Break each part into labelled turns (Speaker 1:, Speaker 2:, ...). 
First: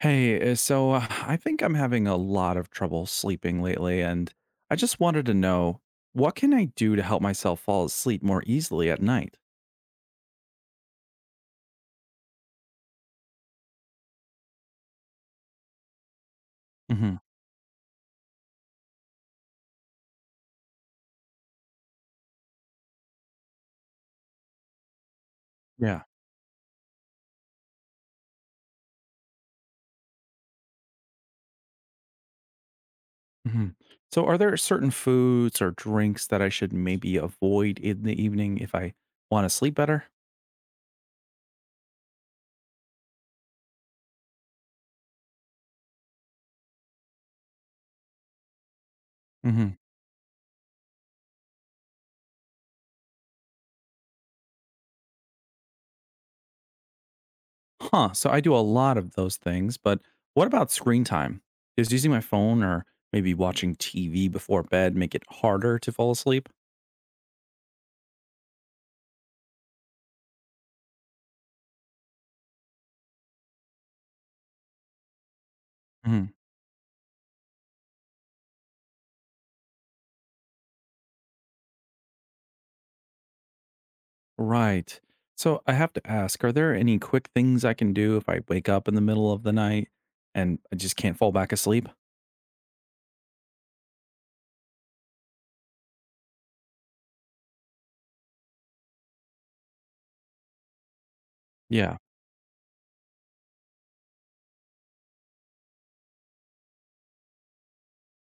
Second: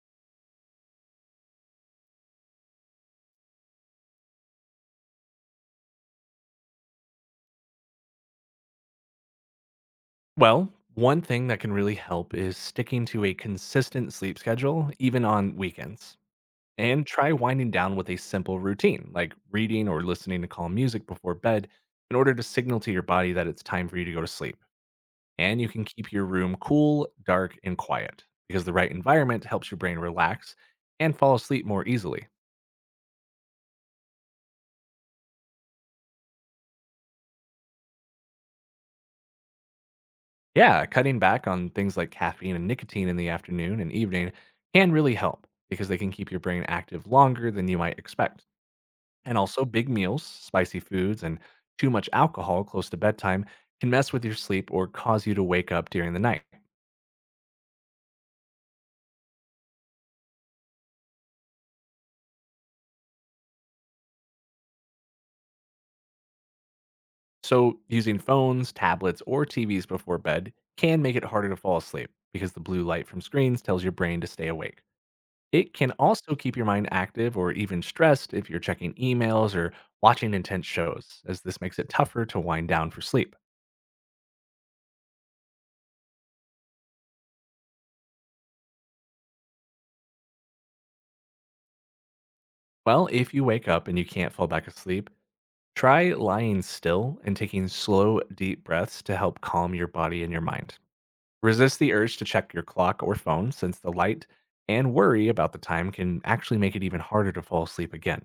Speaker 1: Hey, so I think I'm having a lot of trouble sleeping lately, and I just wanted to know what can I do to help myself fall asleep more easily at night?
Speaker 2: Well, one thing that can really help is sticking to a consistent sleep schedule, even on weekends. And
Speaker 1: Hmm.
Speaker 2: try winding down with a simple routine, like reading or listening to calm music before bed, in order to signal to your body that it's time for you to go to sleep. And you can
Speaker 1: Yeah.
Speaker 2: keep your room cool, dark, and quiet because the right environment helps your brain relax and fall asleep more easily.
Speaker 1: Hmm. So, are there certain foods or drinks that I should maybe avoid in the evening if I want to sleep better?
Speaker 2: Yeah, cutting back on things like caffeine and nicotine in the afternoon and evening can really help because they can keep your brain active longer than you might expect. And also,
Speaker 1: Hmm.
Speaker 2: big meals, spicy foods, and too much alcohol close to bedtime can mess with your sleep or cause you to wake up during the night.
Speaker 1: Huh. So, I do a lot of those things, but what about screen time? Does using my phone or maybe watching TV before bed make it harder to fall asleep?
Speaker 2: So, using phones, tablets, or TVs before bed can make it harder to fall asleep because the blue light from screens tells your brain to stay awake. It can
Speaker 1: Mm-hmm.
Speaker 2: also keep your mind active or even stressed if you're checking emails or watching intense shows, as this makes it tougher to wind down for sleep.
Speaker 1: Right. So I have to ask, are there any quick things I can do if I wake up in the middle of the night and I just can't fall back asleep?
Speaker 2: Well, if you wake up and you can't fall back asleep, try lying still and taking slow, deep breaths to help calm your body and your mind. Resist the
Speaker 1: Yeah.
Speaker 2: urge to check your clock or phone since the light and worry about the time can actually make it even harder to fall asleep again.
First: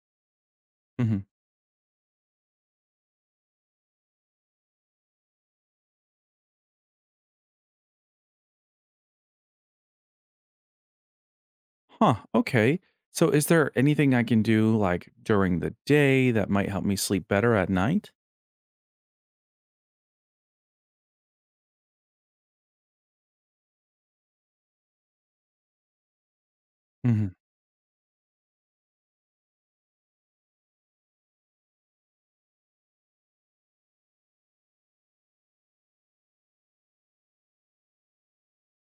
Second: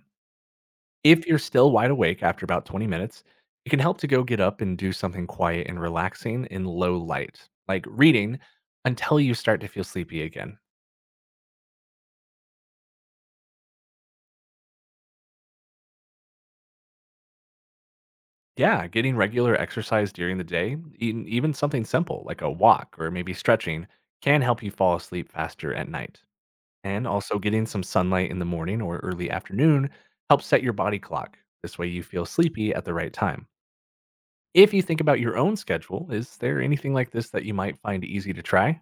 Speaker 1: Hmm.
Speaker 2: If you're still wide awake after about 20 minutes, it can help to go get up and do something quiet and relaxing in low light, like reading, until you start to feel sleepy again.
Speaker 1: Huh. Okay. So is there anything I can do like during the day that might help me sleep better at night?
Speaker 2: Yeah, getting regular exercise during the day, even something simple like a walk or maybe stretching, can help you fall asleep faster at night. And
Speaker 1: Hmm.
Speaker 2: also, getting some sunlight in the morning or early afternoon helps set your body clock. This way, you feel sleepy at the right time. If you think about your own schedule, is there anything like this that you might find easy to try?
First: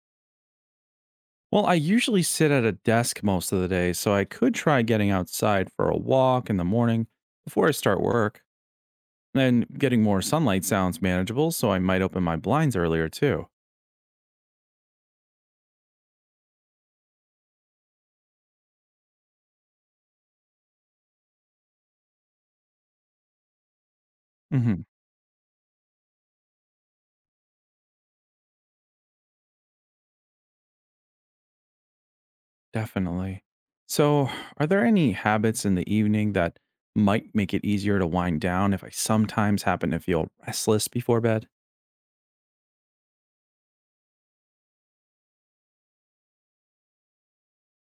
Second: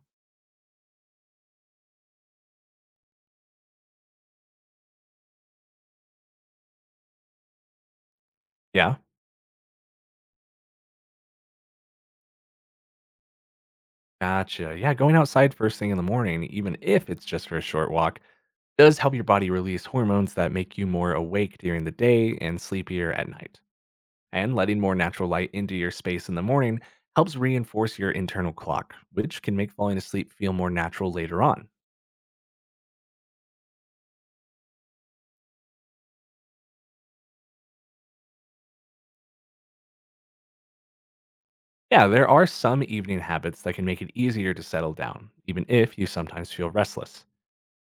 Speaker 1: Well, I usually sit at a desk most of the day, so I could try getting outside for a walk in the morning before I start work.
Speaker 2: Yeah,
Speaker 1: And getting more sunlight sounds manageable, so I might open my blinds earlier too.
Speaker 2: gotcha. Yeah, going outside first thing in the morning, even if it's just for a short walk, does help your body release hormones that make you more awake during the day and sleepier at night. And letting more natural light into your space in the morning helps reinforce your internal clock, which can make falling asleep feel more natural later on.
Speaker 1: Definitely. So, are there any habits in the evening that might make it easier to wind down if I sometimes happen to feel restless before bed?
Speaker 2: Yeah, there are some evening habits that can make it easier to settle down, even if you sometimes feel restless.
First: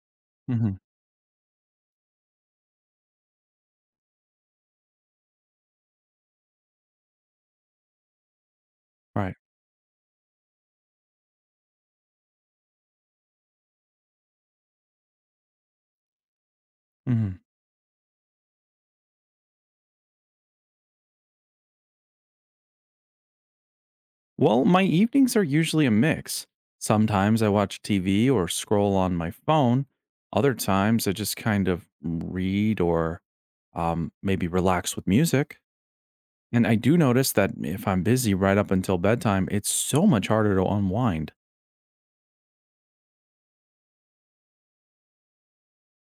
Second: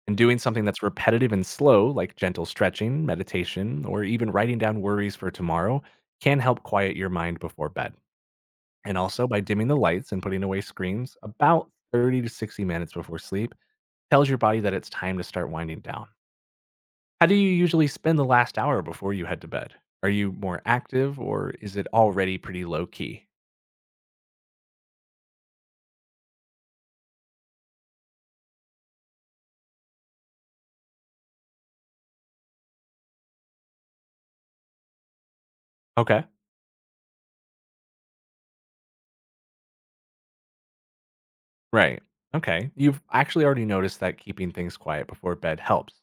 Speaker 2: And doing something
Speaker 1: Hmm.
Speaker 2: that's repetitive and slow, like gentle stretching, meditation, or even writing down worries for tomorrow, can help quiet your mind before bed. And also,
Speaker 1: Right.
Speaker 2: by dimming the lights and putting away screens about 30 to 60 minutes before sleep tells your body that it's time to start winding down. How do
Speaker 1: Hmm.
Speaker 2: you usually spend the last hour before you head to bed? Are you more active or is it already pretty low key?
Speaker 1: Well, my evenings are usually a mix. Sometimes I watch TV or scroll on my phone. Other times I just kind of read or maybe relax with music.
Speaker 2: Okay.
Speaker 1: And I do notice that if I'm busy right up until bedtime, it's so much harder to unwind.
Speaker 2: Right. Okay, you've actually already noticed that keeping things quiet before bed helps.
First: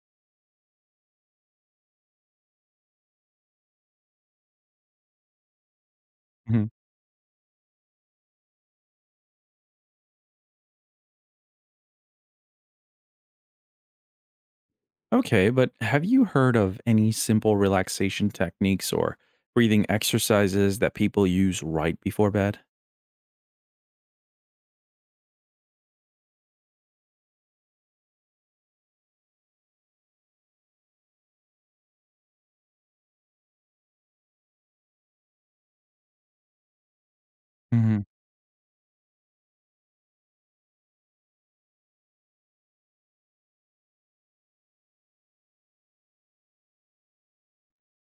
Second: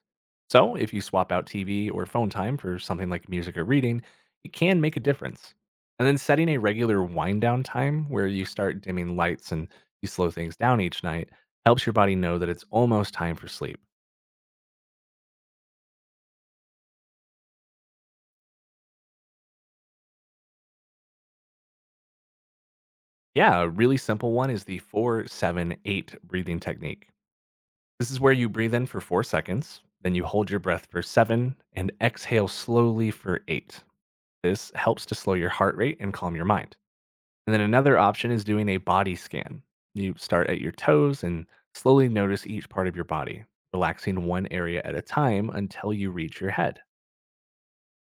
Speaker 2: So, if you swap out TV or phone time for something like music or reading, it can make a difference. And then setting a
Speaker 1: Mhm.
Speaker 2: regular wind down time where you start dimming lights and you slow things down each night helps your body know that it's almost time for sleep.
Speaker 1: Okay, but have you heard of any simple relaxation techniques or breathing exercises that people use right before bed?
Speaker 2: Yeah, a really simple one is the 4-7-8 breathing technique. This is where you breathe in for 4 seconds, then you hold your breath for 7 and exhale slowly for 8. This helps to slow your heart rate and calm your mind. And then another
Speaker 1: Hmm.
Speaker 2: option is doing a body scan. You start at your toes and slowly notice each part of your body, relaxing one area at a time until you reach your head.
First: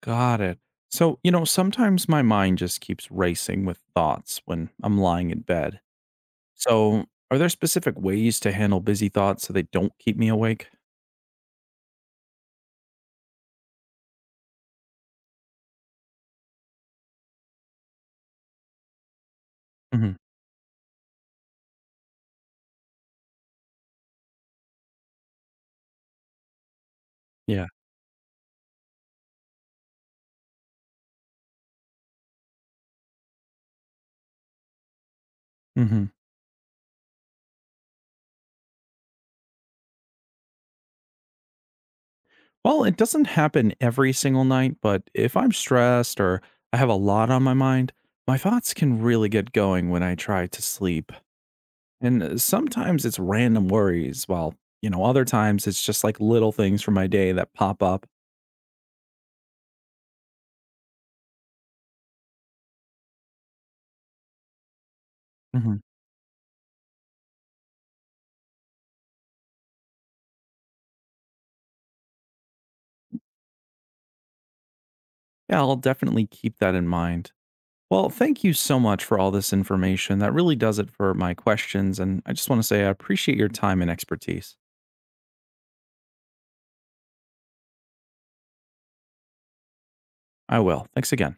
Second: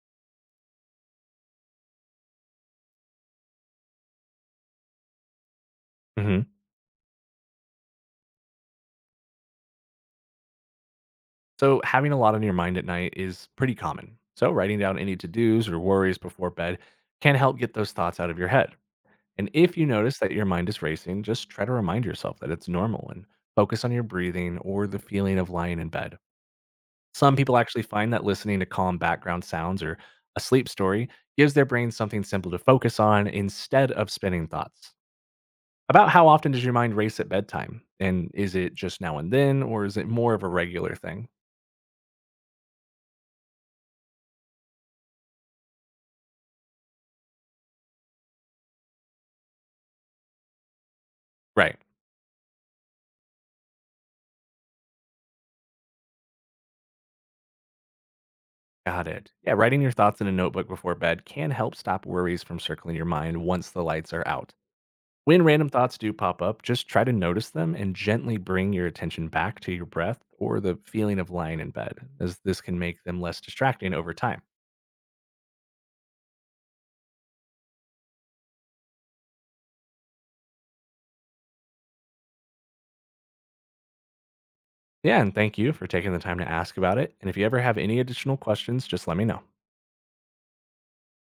Speaker 1: Got it. So, you know, sometimes my mind just keeps racing with thoughts when I'm lying in bed.
Speaker 2: Mhm.
Speaker 1: So, are there specific ways to handle busy thoughts so they don't keep me awake?
Speaker 2: So, having a lot on your mind at night is pretty common. So, writing down any to dos or worries before bed can help get those thoughts out of your head. And if you
Speaker 1: Hmm.
Speaker 2: notice that your mind is racing, just try to remind yourself that it's normal and focus on your breathing or the feeling of lying in bed. Some people
Speaker 1: Yeah.
Speaker 2: actually find that listening to calm background sounds or a sleep story gives their brain something simple to focus on instead of spinning thoughts.
Speaker 1: Hmm.
Speaker 2: About how often does your mind race at bedtime? And is it just now and then, or is it more of a regular thing?
Speaker 1: Well, it doesn't happen every single night, but if I'm stressed or I have a lot on my mind, my thoughts can really get going when I try to sleep.
Speaker 2: Right.
Speaker 1: And sometimes it's random worries, while, you know, other times it's just like little things from my day that pop up.
Speaker 2: Got it. Yeah, writing your thoughts in a notebook before bed can help stop worries from circling your mind once the lights are out. When random
Speaker 1: Mhm.
Speaker 2: thoughts do pop up, just try to notice them and gently bring your attention back to your breath or the feeling of lying in bed, as this can make them less distracting over time.
Speaker 1: Yeah, I'll definitely keep that in mind. Well, thank you so much for all this information. That really does it for my questions. And I just want to say I appreciate your time and expertise.
Speaker 2: Yeah, and thank you for taking the time to ask about it. And if you ever have any additional questions, just let me know.
Speaker 1: I will. Thanks again.